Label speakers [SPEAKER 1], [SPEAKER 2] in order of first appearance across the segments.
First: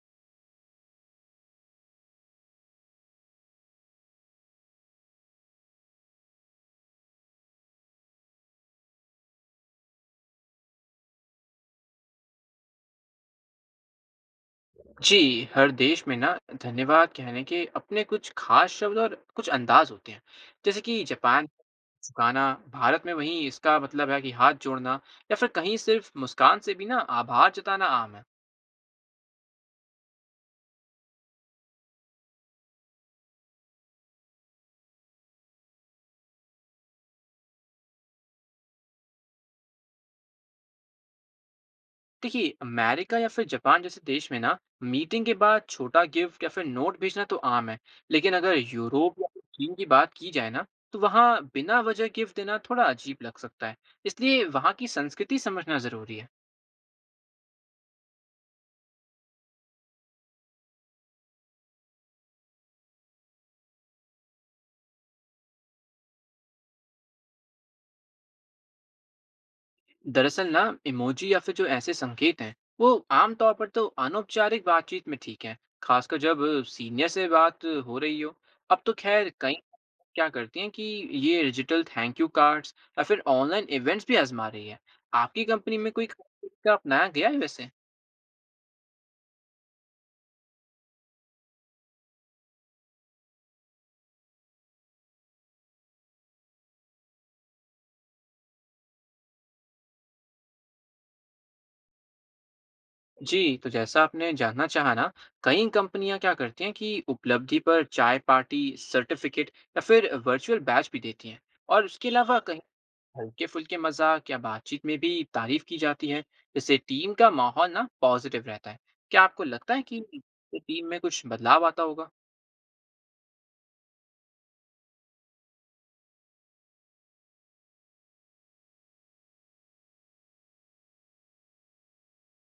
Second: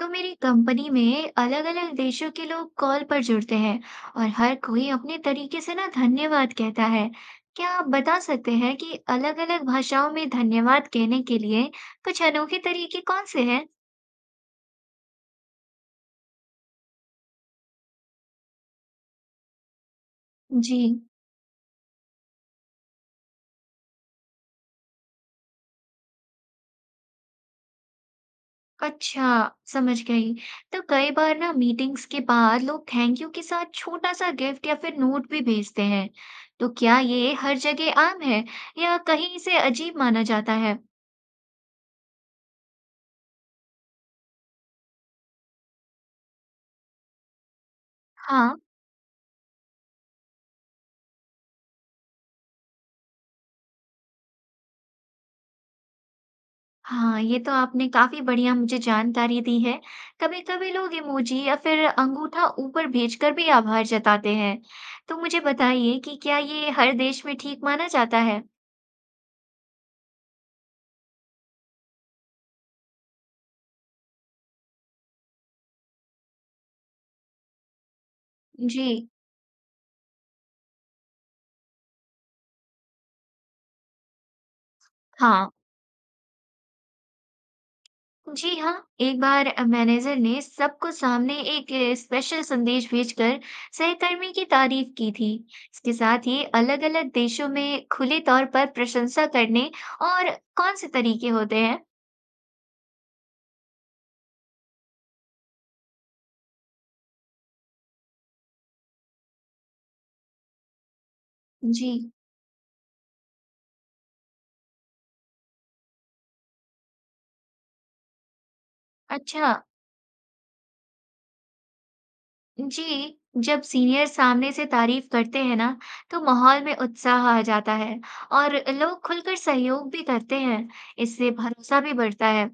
[SPEAKER 1] तो मेरी कंपनी में अलग अलग देशों के लोग कॉल पर जुड़ते हैं। और हर कोई अपने तरीके से ना धन्यवाद कहता है। क्या आप बता सकते हैं कि अलग अलग भाषाओं में धन्यवाद कहने के लिए कुछ अनोखे तरीके कौन से हैं?
[SPEAKER 2] जी, हर देश में ना धन्यवाद कहने के अपने कुछ खास शब्द और कुछ अंदाज होते हैं।
[SPEAKER 1] जी।
[SPEAKER 2] जैसे कि जापान झुकाना, भारत में वहीं इसका मतलब है कि हाथ जोड़ना या फिर कहीं सिर्फ मुस्कान से भी ना आभार जताना आम है।
[SPEAKER 1] अच्छा, समझ गई। तो कई बार ना मीटिंग्स के बाद लोग थैंक यू के साथ छोटा सा गिफ्ट या फिर नोट भी भेजते हैं। तो क्या ये हर जगह आम है, या कहीं इसे अजीब माना जाता है?
[SPEAKER 2] देखिए, अमेरिका या फिर जापान जैसे देश में ना मीटिंग के बाद छोटा गिफ्ट या फिर नोट भेजना तो आम है। लेकिन अगर
[SPEAKER 1] हाँ।
[SPEAKER 2] यूरोप या फिर चीन की बात की जाए ना तो वहाँ बिना वजह गिफ्ट देना थोड़ा अजीब लग सकता है। इसलिए वहाँ की संस्कृति समझना जरूरी है।
[SPEAKER 1] हाँ, ये तो आपने काफ़ी बढ़िया मुझे जानकारी दी है। कभी-कभी लोग इमोजी या फिर अंगूठा ऊपर भेजकर भी आभार जताते हैं। तो मुझे बताइए कि क्या ये हर देश में ठीक माना जाता है?
[SPEAKER 2] दरअसल ना इमोजी या फिर जो ऐसे संकेत हैं वो आमतौर पर तो अनौपचारिक बातचीत में ठीक है, खासकर जब सीनियर से बात हो रही हो। अब तो
[SPEAKER 1] जी,
[SPEAKER 2] खैर कई क्या करती हैं कि ये डिजिटल थैंक यू कार्ड्स या फिर ऑनलाइन इवेंट्स भी आजमा रही है। आपकी
[SPEAKER 1] हाँ।
[SPEAKER 2] कंपनी में कोई खास तरीका अपनाया गया है वैसे।
[SPEAKER 1] जी हाँ, एक बार मैनेजर ने सबको सामने एक स्पेशल संदेश भेजकर सहकर्मी की तारीफ की थी। इसके साथ ही अलग-अलग देशों में खुले तौर पर प्रशंसा करने और कौन से तरीके होते हैं?
[SPEAKER 2] जी तो जैसा आपने जानना चाहा ना कई कंपनियां क्या करती हैं कि उपलब्धि पर चाय पार्टी सर्टिफिकेट या फिर वर्चुअल बैच भी देती हैं। और
[SPEAKER 1] जी,
[SPEAKER 2] इसके अलावा हल्के फुल्के मजाक या बातचीत में भी तारीफ की जाती है जिससे टीम का माहौल ना पॉजिटिव रहता है। क्या आपको
[SPEAKER 1] अच्छा।
[SPEAKER 2] लगता है कि इससे टीम में कुछ बदलाव आता होगा?
[SPEAKER 1] जी, जब सीनियर सामने से तारीफ करते हैं ना, तो माहौल में उत्साह आ जाता है और लोग खुलकर सहयोग भी करते हैं। इससे भरोसा भी बढ़ता है।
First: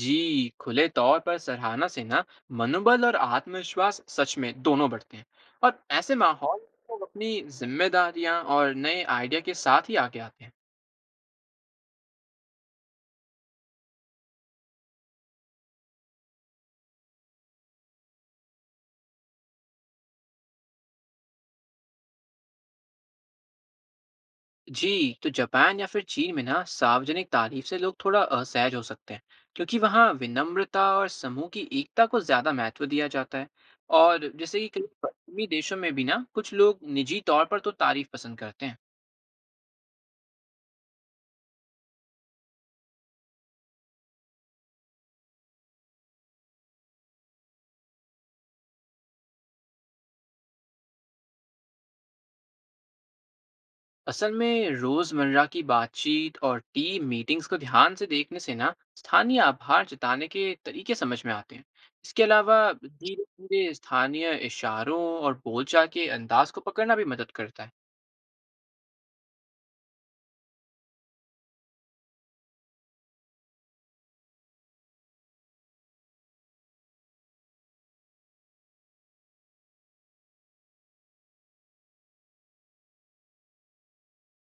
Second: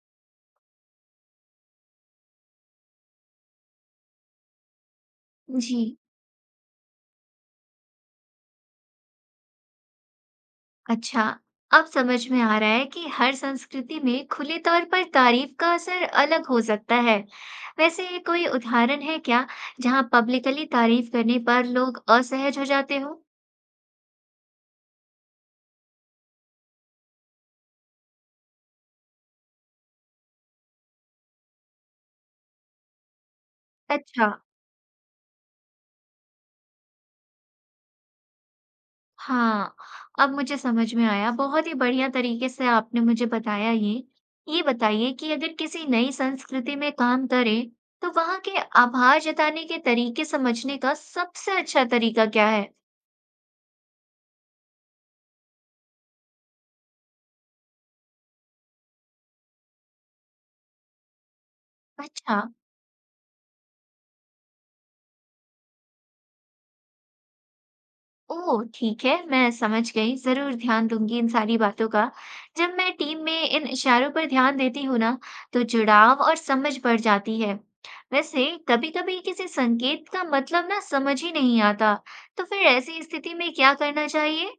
[SPEAKER 2] जी खुले तौर पर सराहना से ना मनोबल और आत्मविश्वास सच में दोनों बढ़ते हैं। और
[SPEAKER 1] जी,
[SPEAKER 2] ऐसे माहौल में लोग अपनी जिम्मेदारियां और नए आइडिया के साथ ही आगे आते हैं।
[SPEAKER 1] अच्छा, अब समझ में आ रहा है कि हर संस्कृति में खुले तौर पर तारीफ का असर अलग हो सकता है। वैसे कोई उदाहरण है क्या, जहाँ पब्लिकली तारीफ करने पर लोग असहज हो जाते हो?
[SPEAKER 2] जी, तो जापान या फिर चीन में ना सार्वजनिक तारीफ से लोग थोड़ा असहज हो सकते हैं, क्योंकि वहाँ विनम्रता और समूह की एकता को ज़्यादा महत्व दिया जाता है।
[SPEAKER 1] अच्छा।
[SPEAKER 2] और जैसे कि कई पश्चिमी देशों में भी ना कुछ लोग निजी तौर पर तो तारीफ पसंद करते हैं।
[SPEAKER 1] हाँ, अब मुझे समझ में आया। बहुत ही बढ़िया तरीके से आपने मुझे बताया ये। ये बताइए कि अगर किसी नई संस्कृति में काम करें, तो वहाँ के आभार जताने के तरीके समझने का सबसे अच्छा तरीका क्या है?
[SPEAKER 2] असल में रोज़मर्रा की बातचीत और टीम मीटिंग्स को ध्यान से देखने से ना स्थानीय आभार जताने के तरीके समझ में आते हैं। इसके
[SPEAKER 1] अच्छा।
[SPEAKER 2] अलावा धीरे-धीरे स्थानीय इशारों और बोलचाल के अंदाज को पकड़ना भी मदद करता है।
[SPEAKER 1] ओह! ठीक है, मैं समझ गई, ज़रूर ध्यान दूँगी इन सारी बातों का। जब मैं टीम में इन इशारों पर ध्यान देती हूँ ना, तो जुड़ाव और समझ बढ़ जाती है। वैसे कभी-कभी किसी संकेत का मतलब ना समझ ही नहीं आता, तो फिर ऐसी स्थिति में क्या करना चाहिए?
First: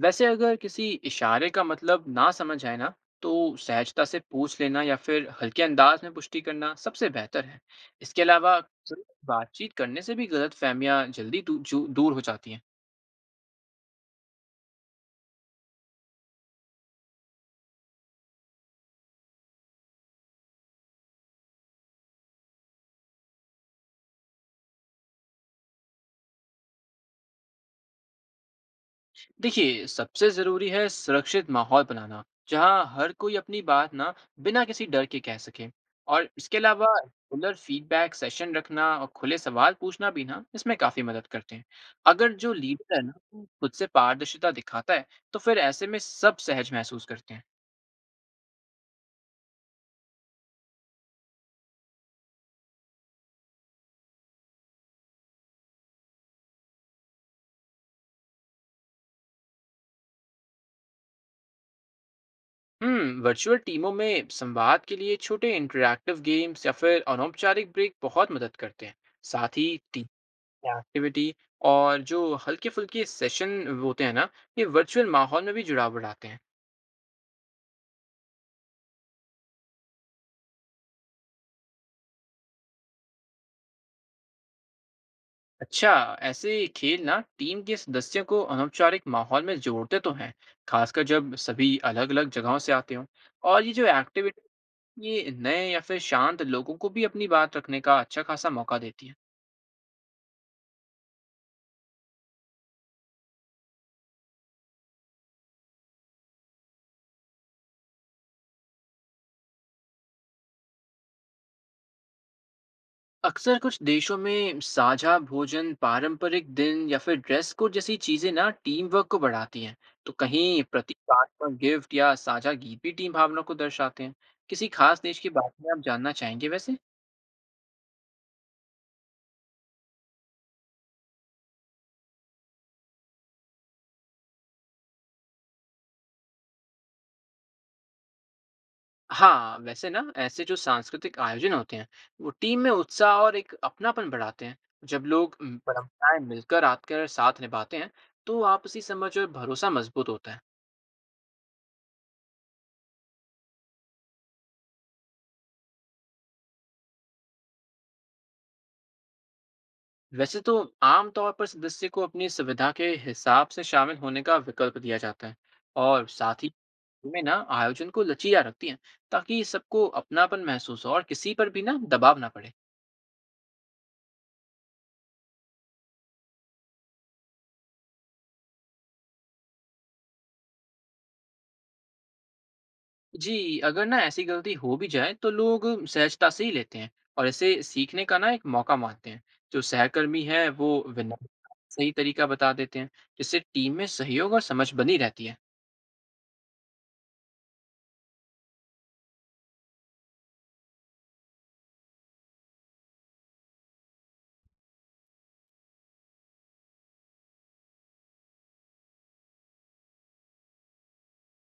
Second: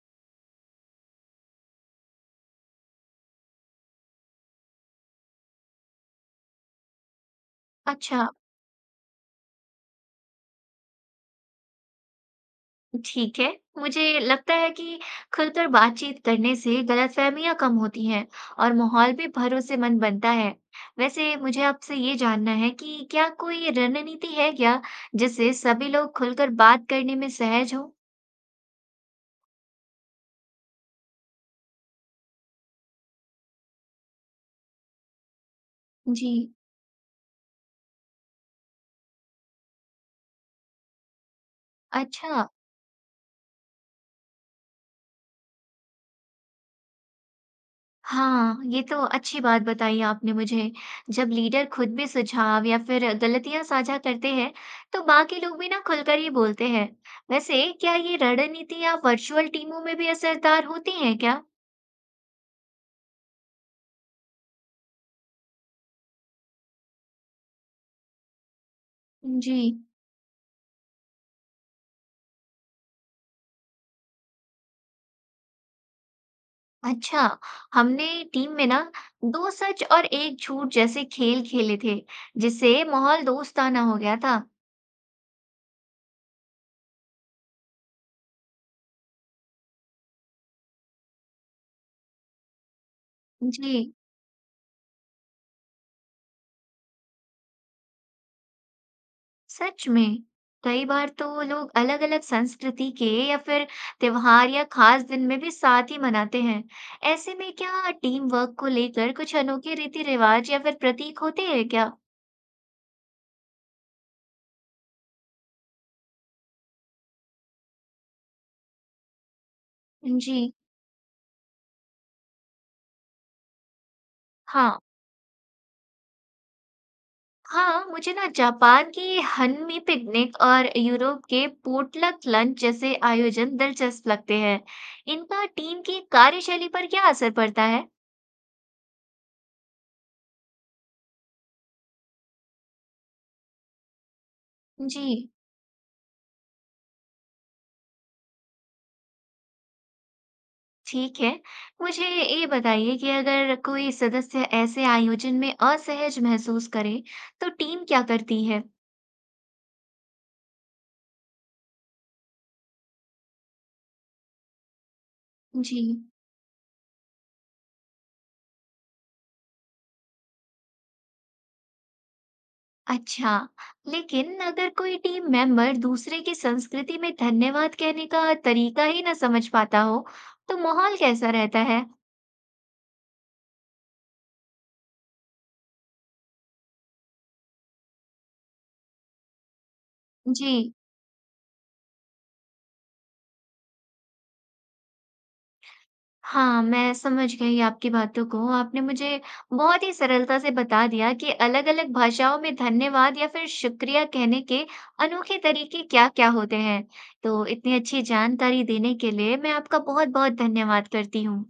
[SPEAKER 2] वैसे अगर किसी इशारे का मतलब ना समझ आए ना तो सहजता से पूछ लेना या फिर हल्के अंदाज में पुष्टि करना सबसे बेहतर है। इसके
[SPEAKER 1] अच्छा।
[SPEAKER 2] अलावा सिर्फ बातचीत करने से भी गलतफहमियां जल्दी दूर हो जाती हैं।
[SPEAKER 1] ठीक है, मुझे लगता है कि खुलकर बातचीत करने से गलतफहमियां कम होती हैं और माहौल भी भरोसेमंद बनता है। वैसे मुझे आपसे ये जानना है कि क्या कोई रणनीति है क्या, जिससे सभी लोग खुलकर बात करने में सहज हों?
[SPEAKER 2] देखिए सबसे जरूरी है सुरक्षित माहौल बनाना जहां हर कोई अपनी बात ना बिना किसी डर के कह सके। और
[SPEAKER 1] जी,
[SPEAKER 2] इसके अलावा रेगुलर फीडबैक सेशन रखना और खुले सवाल पूछना भी ना इसमें काफी मदद करते हैं। अगर
[SPEAKER 1] अच्छा।
[SPEAKER 2] जो लीडर है ना वो खुद से पारदर्शिता दिखाता है तो फिर ऐसे में सब सहज महसूस करते हैं।
[SPEAKER 1] हाँ, ये तो अच्छी बात बताई आपने मुझे। जब लीडर खुद भी सुझाव या फिर गलतियां साझा करते हैं, तो बाकी लोग भी ना खुलकर ही बोलते हैं। वैसे क्या ये रणनीति या वर्चुअल टीमों में भी असरदार होती हैं क्या?
[SPEAKER 2] वर्चुअल टीमों में संवाद के लिए छोटे इंटरैक्टिव गेम्स या फिर अनौपचारिक ब्रेक बहुत मदद करते हैं।
[SPEAKER 1] जी।
[SPEAKER 2] साथ ही टीम एक्टिविटी और जो हल्के-फुल्के सेशन होते हैं ना, ये वर्चुअल माहौल में भी जुड़ाव बढ़ाते हैं।
[SPEAKER 1] अच्छा, हमने टीम में ना दो सच और एक झूठ जैसे खेल खेले थे, जिससे माहौल दोस्ताना हो गया था।
[SPEAKER 2] अच्छा, ऐसे खेल ना टीम के सदस्यों को अनौपचारिक माहौल में जोड़ते तो हैं, खासकर जब सभी अलग-अलग जगहों से आते हों। और
[SPEAKER 1] जी।
[SPEAKER 2] ये जो एक्टिविटी, ये नए या फिर शांत लोगों को भी अपनी बात रखने का अच्छा खासा मौका देती है।
[SPEAKER 1] सच में कई बार तो लोग अलग-अलग संस्कृति के या फिर त्योहार या खास दिन में भी साथ ही मनाते हैं। ऐसे में क्या टीम वर्क को लेकर कुछ अनोखे रीति रिवाज या फिर प्रतीक होते हैं क्या?
[SPEAKER 2] अक्सर कुछ देशों में साझा भोजन, पारंपरिक दिन या फिर ड्रेस कोड जैसी चीजें ना टीम वर्क को बढ़ाती हैं, तो
[SPEAKER 1] जी।
[SPEAKER 2] कहीं प्रतीकात्मक गिफ्ट या साझा गीत भी टीम भावना को दर्शाते हैं। किसी
[SPEAKER 1] हाँ।
[SPEAKER 2] खास देश की बात में आप जानना चाहेंगे वैसे?
[SPEAKER 1] हाँ, मुझे ना जापान की हनमी पिकनिक और यूरोप के पोटलक लंच जैसे आयोजन दिलचस्प लगते हैं। इनका टीम की कार्यशैली पर क्या असर पड़ता है?
[SPEAKER 2] हाँ, वैसे ना ऐसे जो सांस्कृतिक आयोजन होते हैं, वो टीम में उत्साह और एक अपनापन बढ़ाते हैं।
[SPEAKER 1] जी।
[SPEAKER 2] जब लोग परंपराएं मिलकर आकर साथ निभाते हैं, तो आपसी समझ और भरोसा मजबूत होता है।
[SPEAKER 1] ठीक है। मुझे ये बताइए कि अगर कोई सदस्य ऐसे आयोजन में असहज महसूस करे, तो टीम क्या करती है?
[SPEAKER 2] वैसे तो आम तौर पर सदस्य को अपनी सुविधा के हिसाब से शामिल होने का विकल्प दिया जाता है।
[SPEAKER 1] जी।
[SPEAKER 2] और साथ ही में ना आयोजन को लचीला रखती हैं ताकि सबको अपनापन महसूस हो और किसी पर भी ना दबाव ना पड़े।
[SPEAKER 1] अच्छा, लेकिन अगर कोई टीम मेंबर दूसरे की संस्कृति में धन्यवाद कहने का तरीका ही ना समझ पाता हो, तो माहौल कैसा रहता है?
[SPEAKER 2] जी अगर ना ऐसी गलती हो भी जाए तो लोग सहजता से ही लेते हैं और इसे सीखने का ना एक मौका मानते हैं। जो सहकर्मी है वो
[SPEAKER 1] जी।
[SPEAKER 2] विनम्र सही तरीका बता देते हैं जिससे टीम में सहयोग और समझ बनी रहती है।
[SPEAKER 1] हाँ, मैं समझ गई आपकी बातों को। आपने मुझे बहुत ही सरलता से बता दिया कि अलग-अलग भाषाओं में धन्यवाद या फिर शुक्रिया कहने के अनोखे तरीके क्या-क्या होते हैं। तो इतनी अच्छी जानकारी देने के लिए मैं आपका बहुत-बहुत धन्यवाद करती हूँ।